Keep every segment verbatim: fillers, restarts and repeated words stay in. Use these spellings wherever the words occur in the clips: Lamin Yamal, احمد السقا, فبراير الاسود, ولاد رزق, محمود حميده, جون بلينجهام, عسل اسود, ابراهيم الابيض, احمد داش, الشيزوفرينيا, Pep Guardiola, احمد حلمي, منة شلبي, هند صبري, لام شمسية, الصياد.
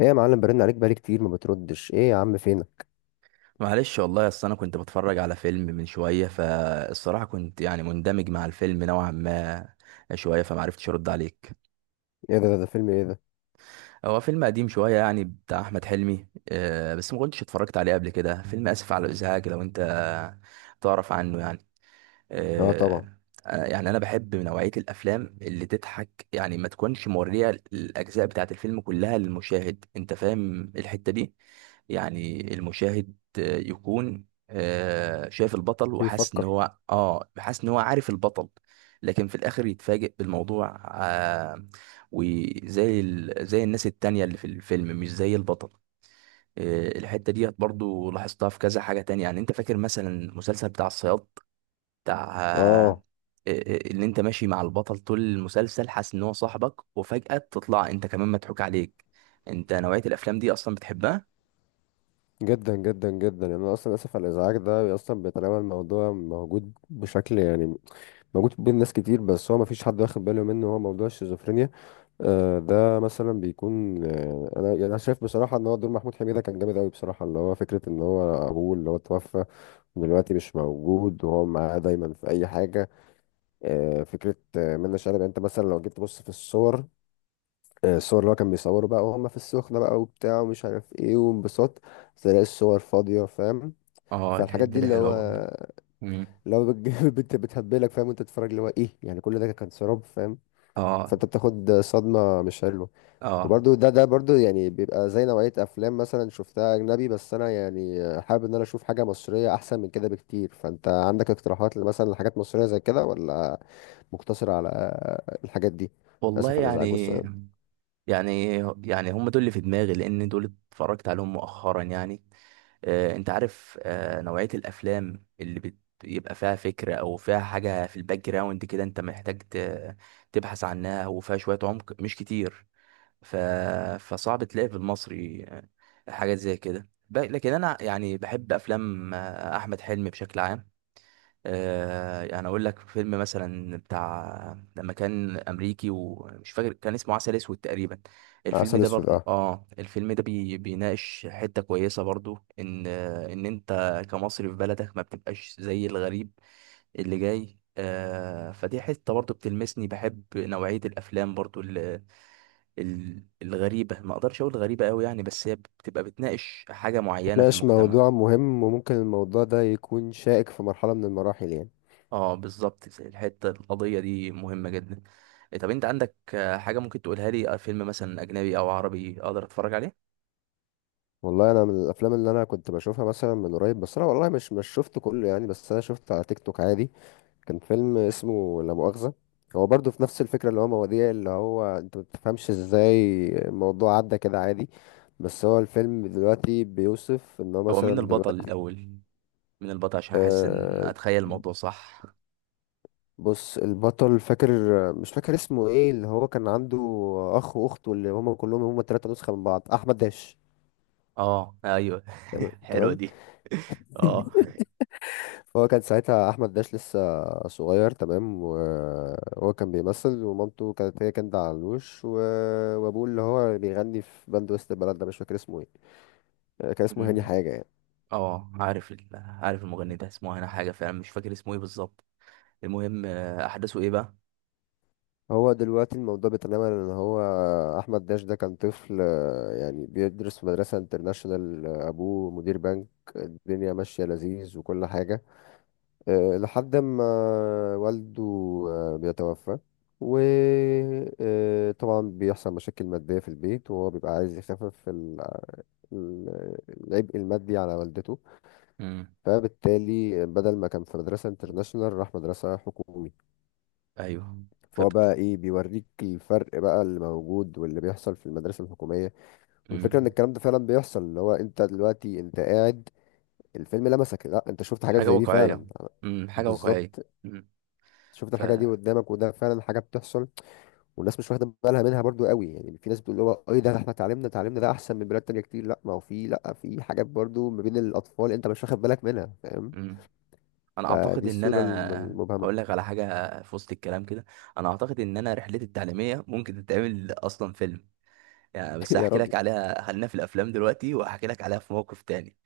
ايه يا معلم، برن عليك بقالي كتير ما بتردش. ايه يا عم فينك؟ معلش والله، اصل انا كنت بتفرج على فيلم من شويه، فالصراحه كنت يعني مندمج مع الفيلم نوعا ما شويه، فمعرفتش ارد عليك. ايه ده ده, ده فيلم ايه ده؟ هو فيلم قديم شويه يعني بتاع احمد حلمي، آه، بس ما كنتش اتفرجت عليه قبل كده. فيلم اسف على الازعاج، لو انت تعرف عنه يعني، اه طبعا. آه، أنا- يعني انا بحب نوعيه الافلام اللي تضحك، يعني ما تكونش موريه الاجزاء بتاعه الفيلم كلها للمشاهد. انت فاهم الحته دي؟ يعني المشاهد آه، يكون آه، شايف البطل وحاسس ان بيفكر. هو اه حاسس ان هو عارف البطل. لكن في الاخر يتفاجئ بالموضوع، آه وزي ال... زي الناس التانية اللي في الفيلم، مش زي البطل. آه الحتة ديت برضو لاحظتها في كذا حاجة تانية، يعني انت فاكر مثلا المسلسل بتاع الصياد، بتاع آه اه آه، آه، اللي انت ماشي مع البطل طول المسلسل حاسس ان هو صاحبك، وفجأة تطلع انت كمان مضحوك عليك. انت نوعية الافلام دي اصلا بتحبها؟ جدا جدا جدا. يعني انا اصلا اسف على الازعاج ده اصلا بيتناول موضوع موجود، بشكل يعني موجود بين ناس كتير، بس هو ما فيش حد واخد باله منه. هو موضوع الشيزوفرينيا. آه، ده مثلا بيكون آه، انا يعني انا شايف بصراحه ان هو دور محمود حميده كان جامد قوي بصراحه، اللي هو فكره ان هو ابوه اللي هو توفى دلوقتي مش موجود، وهو معاه دايما في اي حاجه. آه، فكرة آه، منة شلبي، يعني انت مثلا لو جيت تبص في الصور، آه، الصور اللي هو كان بيصوره بقى وهم في السخنة بقى وبتاع ومش عارف ايه وانبساط، تلاقي الصور فاضية، فاهم؟ اه فالحاجات الحتة دي دي اللي حلوة هو برضه. مم. اللي هو بتج- بت- بتهبلك، فاهم؟ وانت تتفرج اللي هو ايه، يعني كل ده كان سراب، فاهم؟ اه فانت بتاخد صدمة مش حلوة. اه. وبرده ده ده برده يعني بيبقى زي نوعية افلام مثلا شفتها اجنبي، بس انا يعني حابب ان انا اشوف حاجة مصرية احسن من كده بكتير. فانت عندك اقتراحات مثلا لحاجات مصرية زي كده، ولا مقتصر على الحاجات دي؟ والله اسف على الازعاج يعني والسلام. يعني يعني هم دول اللي في دماغي، لان دول اتفرجت عليهم مؤخرا يعني. آه انت عارف آه نوعية الافلام اللي بت- بيبقى فيها فكرة، او فيها حاجة في الباك جراوند كده، انت محتاج ت- تبحث عنها، وفيها شوية عمق مش كتير. ف... فصعب تلاقي في المصري، آه، حاجات زي كده. ب... لكن انا يعني بحب افلام آه، احمد حلمي بشكل عام. آه، يعني اقول لك فيلم مثلا بتاع لما كان امريكي، ومش فاكر كان اسمه عسل اسود تقريبا. الفيلم عسل ده اسود، برضو، اه. اه الفيلم ده بي بيناقش حتة كويسة برضو، ان آه، ان انت كمصري في بلدك ما بتبقاش زي الغريب اللي جاي. آه فدي حتة برضو بتلمسني. بحب نوعية الافلام برضو ال- ال- الغريبة، ما اقدرش اقول غريبة قوي يعني، بس هي بتبقى بتناقش حاجة معينة في ناقش موضوع المجتمع. مهم، وممكن الموضوع ده يكون شائك في مرحلة من المراحل يعني. اه بالظبط زي الحته، القضيه دي مهمه جدا. إيه، طب انت عندك آه، حاجه ممكن تقولها لي، آه، فيلم مثلا اجنبي او عربي اقدر اتفرج عليه؟ والله انا من الافلام اللي انا كنت بشوفها مثلا من قريب، بس انا والله مش مش شفت كله يعني، بس انا شفت على تيك توك عادي. كان فيلم اسمه لا مؤاخذة. هو برضه في نفس الفكرة، اللي هو مواضيع اللي هو انت ما بتفهمش ازاي الموضوع عدى كده عادي. بس هو الفيلم دلوقتي بيوصف ان هو هو مين مثلا البطل دلوقتي الاول؟ مين البطل عشان احس ان آه، اتخيل الموضوع صح؟ بص، البطل فاكر، مش فاكر اسمه ايه، اللي هو كان عنده اخ واخت، واللي هما كلهم هما تلاتة نسخة من بعض. احمد داش. اه ايوه. حلوه تمام. دي. اه. فهو كان ساعتها احمد داش لسه صغير. تمام. وهو كان بيمثل، ومامته كانت هي كانت علوش، و... وابوه اللي هو بيغني في باند وسط البلد، ده مش فاكر اسمه ايه، كان اسمه هاني أمم، حاجة يعني. اه عارف ال- عارف المغني ده اسمه انا، حاجه فعلا مش فاكر اسمه ايه بالظبط. المهم آه، احداثه ايه بقى؟ هو دلوقتي الموضوع بيتنمى ان هو احمد داش ده كان طفل، آه، يعني بيدرس في مدرسة انترناشونال، آه، ابوه مدير بنك، الدنيا ماشية لذيذ وكل حاجة، آه، لحد ما والده آه، بيتوفى. وطبعا بيحصل مشاكل مادية في البيت، وهو بيبقى عايز يخفف ال- ال- العبء المادي على والدته. امم. فبالتالي بدل ما كان في مدرسة انترناشونال، راح مدرسة حكومي. ايوه. فهو فبت... بقى ايه، بيوريك الفرق بقى اللي موجود واللي بيحصل في المدرسة الحكومية. والفكرة ان امم الكلام ده فعلا بيحصل، اللي هو انت دلوقتي انت قاعد، الفيلم لمسك، لا انت شفت حاجات حاجه زي دي واقعيه. فعلا. امم حاجه واقعيه. بالظبط. امم شفت ف الحاجه دي قدامك، وده فعلا حاجه بتحصل. والناس مش واخده بالها منها برضو قوي يعني. في ناس بتقول اللي هو ايه ده، احنا تعليمنا تعليمنا ده احسن من بلاد تانية كتير، لا ما هو في، لا، في حاجات برضو ما بين الاطفال انت مش واخد بالك منها، فاهم؟ انا فدي اعتقد ان الصوره الم- انا المبهمه. اقول لك على حاجه في وسط الكلام كده. انا اعتقد ان انا رحلتي التعليميه ممكن تتعمل اصلا فيلم، يعني بس يا هحكي راجل. لك عليها، خلينا في الافلام دلوقتي وهحكي لك عليها في موقف تاني.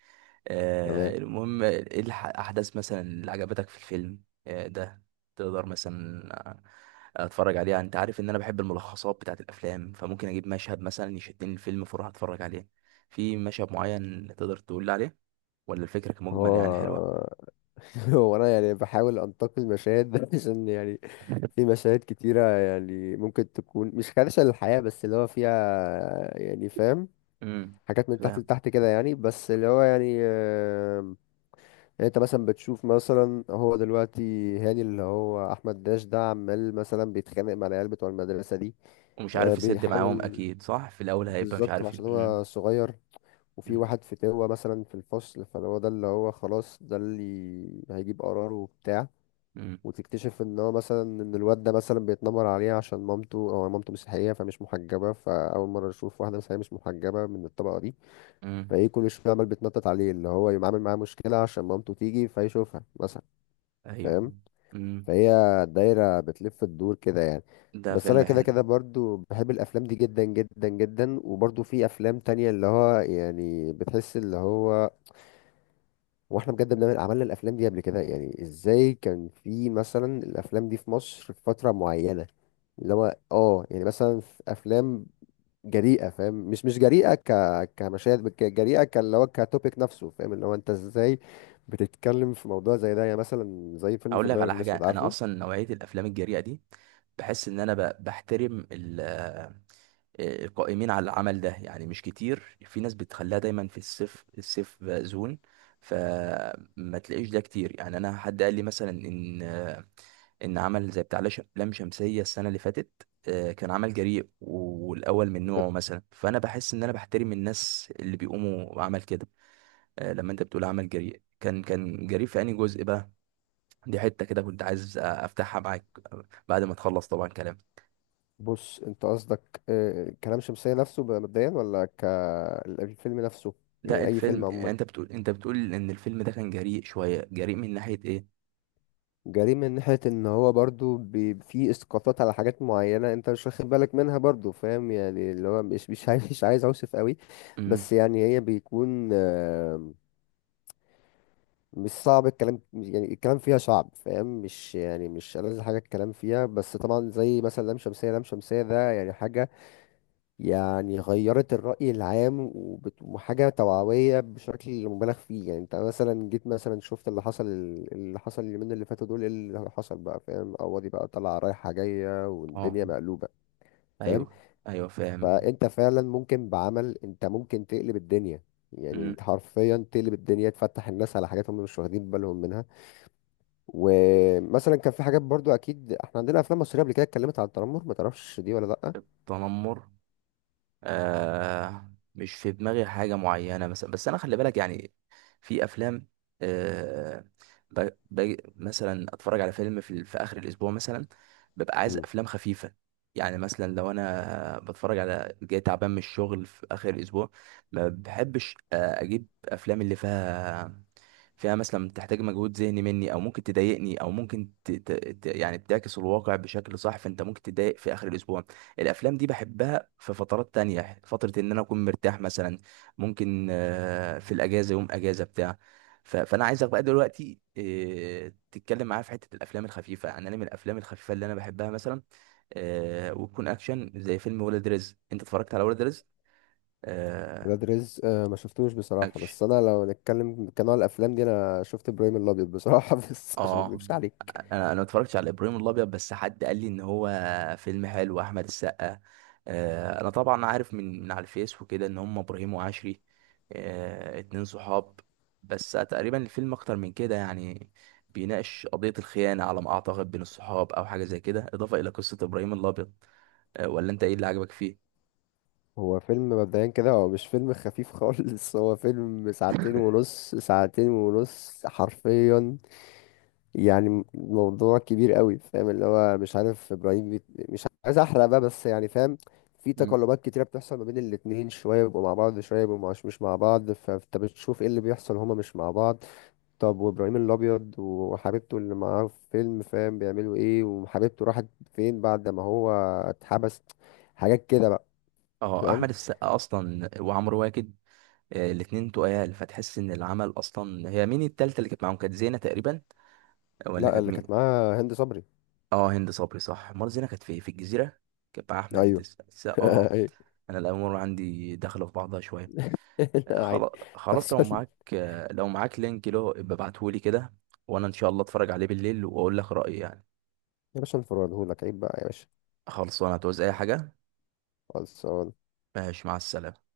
تمام. آه المهم ايه الح- الاحداث مثلا اللي عجبتك في الفيلم آه ده، تقدر مثلا اتفرج عليها. انت عارف ان انا بحب الملخصات بتاعت الافلام، فممكن اجيب مشهد مثلا يشدني الفيلم، فاروح اتفرج عليه. في مشهد معين تقدر تقول لي عليه، ولا الفكره كمجمل هو يعني حلوه؟ هو انا يعني بحاول انتقي المشاهد ده عشان يعني في مشاهد كتيرة يعني، ممكن تكون مش خادشة للحياة، بس اللي هو فيها يعني، فاهم؟ امم حاجات من تحت لتحت كده يعني، بس اللي هو يعني آه، يعني انت مثلا بتشوف مثلا، هو دلوقتي هاني اللي هو احمد داش ده عمال مثلا بيتخانق مع العيال بتوع المدرسه دي، ومش آه، عارف يسد معاهم بيحاول. اكيد، صح، في الاول هيبقى مش بالظبط، عارف ي... عشان مم. هو صغير. وفي مم. واحد فتاوة مثلا في الفصل، فهو ده اللي هو خلاص ده اللي هيجيب قراره وبتاع. مم. وتكتشف ان هو مثلا ان الواد ده مثلا بيتنمر عليه عشان مامته، او مامته مسيحية فمش محجبة، فأول مرة يشوف واحدة مسيحية مش محجبة من الطبقة دي. مم. فايه كل شوية عمال بيتنطط عليه اللي هو يعمل معاه مشكلة عشان مامته تيجي فيشوفها مثلا، ايوه. فاهم؟ مم. فهي دايرة بتلف الدور كده يعني. ده بس انا فيلم كده حلو. كده برضو بحب الافلام دي جدا جدا جدا. وبرضو في افلام تانية اللي هو يعني بتحس اللي هو، واحنا بجد بنعمل عملنا الافلام دي قبل كده يعني ازاي. كان في مثلا الافلام دي في مصر في فترة معينة، اللي هو اه يعني مثلا في افلام جريئة، فاهم؟ مش مش جريئة ك كمشاهد، ك- جريئة كاللي هو كتوبيك نفسه، فاهم؟ اللي هو انت ازاي بتتكلم في موضوع زي ده يعني، مثلا زي فيلم اقول لك فبراير على حاجه، الاسود، انا عارفه؟ اصلا نوعيه الافلام الجريئه دي بحس ان انا ب- بحترم ال- آه، القائمين على العمل ده، يعني مش كتير. في ناس بتخليها دايما في السيف السيف زون، فما تلاقيش ده كتير يعني. انا حد قال لي مثلا ان ان عمل زي بتاع لش- لام شمسية السنة اللي فاتت، آه، كان عمل جريء و- والاول من نوعه مثلا، فانا بحس ان انا بحترم الناس اللي بيقوموا بعمل كده. آه، لما انت بتقول عمل جريء كان كان جريء في انهي جزء بقى؟ دي حتة كده كنت عايز افتحها معاك، آه، بعد ما تخلص طبعا كلام بص انت قصدك آه، كلام شمسية نفسه بقى مبدئيا، ولا كالفيلم نفسه؟ ده يعني اي الفيلم. فيلم يعني عموما انت بتقول انت بتقول ان الفيلم ده كان جريء شوية، جريء من ناحية ايه؟ جريء من ناحية ان هو برضو بي- في اسقاطات على حاجات معينة انت مش واخد بالك منها برضو، فاهم يعني؟ اللي هو مش مش عايز مش عايز اوصف قوي، امم. بس يعني هي بيكون آه، مش صعب الكلام يعني، الكلام فيها صعب، فاهم؟ مش يعني مش ألذ حاجة الكلام فيها. بس طبعا زي مثلا لام شمسية، لام شمسية ده يعني حاجة يعني غيرت الرأي العام، وبت- وحاجة توعوية بشكل مبالغ فيه يعني. انت مثلا جيت مثلا شفت اللي حصل، اللي حصل اليومين اللي فاتوا دول ايه اللي حصل بقى، فاهم؟ قواضي بقى طالعة رايحة جاية اه والدنيا مقلوبة، فاهم؟ ايوه. ايوه فاهم. فانت فعلا ممكن بعمل، انت ممكن تقلب الدنيا، يعني امم انت حرفيا تقلب الدنيا، تفتح الناس على حاجات هم مش واخدين بالهم منها. ومثلا كان في حاجات برضو، اكيد احنا عندنا افلام مصرية قبل كده اتكلمت عن التنمر، ما تعرفش دي ولا لا؟ تنمر، آه مش في دماغي حاجة معينة مثلا، بس أنا خلي بالك يعني، في أفلام آه ب... ب... مثلا أتفرج على فيلم في, ال- في آخر الأسبوع مثلا، ببقى عايز أفلام خفيفة. يعني مثلا لو أنا بتفرج على جاي تعبان من الشغل في آخر الأسبوع، ما بحبش آه، أجيب أفلام اللي فيها فيها مثلا تحتاج مجهود ذهني مني، او ممكن تضايقني، او ممكن ت... ت... ت- يعني بتعكس الواقع بشكل صح، فانت ممكن تضايق في اخر الاسبوع. الافلام دي بحبها في فترات تانية، فترة ان انا اكون مرتاح مثلا. ممكن آه، في الاجازة، يوم اجازة بتاع. ف- فانا عايزك بقى دلوقتي آه، تتكلم معايا في حتة الافلام الخفيفة. يعني انا من الافلام الخفيفة اللي انا بحبها مثلا آه، وتكون اكشن، زي فيلم ولاد رزق. انت اتفرجت على ولاد رزق؟ آه، ولاد رزق آه، ما شفتوش بصراحة، اكشن. بس أنا لو نتكلم كنوع الأفلام دي أنا شفت إبراهيم الأبيض بصراحة بس عشان ما اه أكدبش عليك. انا انا ما اتفرجتش على ابراهيم الابيض، بس حد قال لي ان هو فيلم حلو، احمد السقا. آه، انا طبعا عارف من من على الفيس وكده ان هم ابراهيم وعشري، آه، اتنين صحاب. بس تقريبا الفيلم اكتر من كده يعني، بيناقش قضية الخيانة على ما اعتقد بين الصحاب، او حاجة زي كده، اضافة الى قصة ابراهيم الابيض. آه، ولا انت ايه اللي عجبك فيه؟ هو فيلم مبدئيا كده هو مش فيلم خفيف خالص هو فيلم ساعتين ونص، ساعتين ونص حرفيا، يعني موضوع كبير قوي، فاهم؟ اللي هو مش عارف إبراهيم بيت... مش عايز أحرق بقى بس يعني فاهم. في مم. تقلبات كتيرة بتحصل ما بين الاتنين، شوية بيبقوا مع بعض، شوية بيبقوا مش مش مع بعض، فأنت بتشوف إيه اللي بيحصل هما مش مع بعض. طب وابراهيم الابيض وحبيبته اللي معاه في فيلم، فاهم، بيعملوا ايه؟ وحبيبته راحت فين بعد ما هو اتحبس؟ حاجات كده بقى، اه، احمد فاهم. السقا اصلا وعمرو واكد، آه، الاتنين تقال، فتحس ان العمل اصلا. هي مين التالتة اللي كانت معاهم؟ كانت زينة تقريبا، ولا لا، كانت اللي كانت مين؟ معاها هند صبري. اه هند صبري صح. مرة زينة كانت في في الجزيرة، كانت مع أحمد ايوه. الس- السقا. اه. ايوه. أنا الأمور عندي داخلة في بعضها شوية. لا عادي، خلاص خلاص، لو تحصل. معاك آه، لو معاك لينك له يبقى ابعتهولي كده، وأنا إن شاء الله أتفرج عليه بالليل وأقول لك رأيي يعني. يا باشا، انفرادهولك عيب بقى يا باشا. خلصانة. هتعوز أي حاجة؟ خلصان. ماشي، مع السلامة.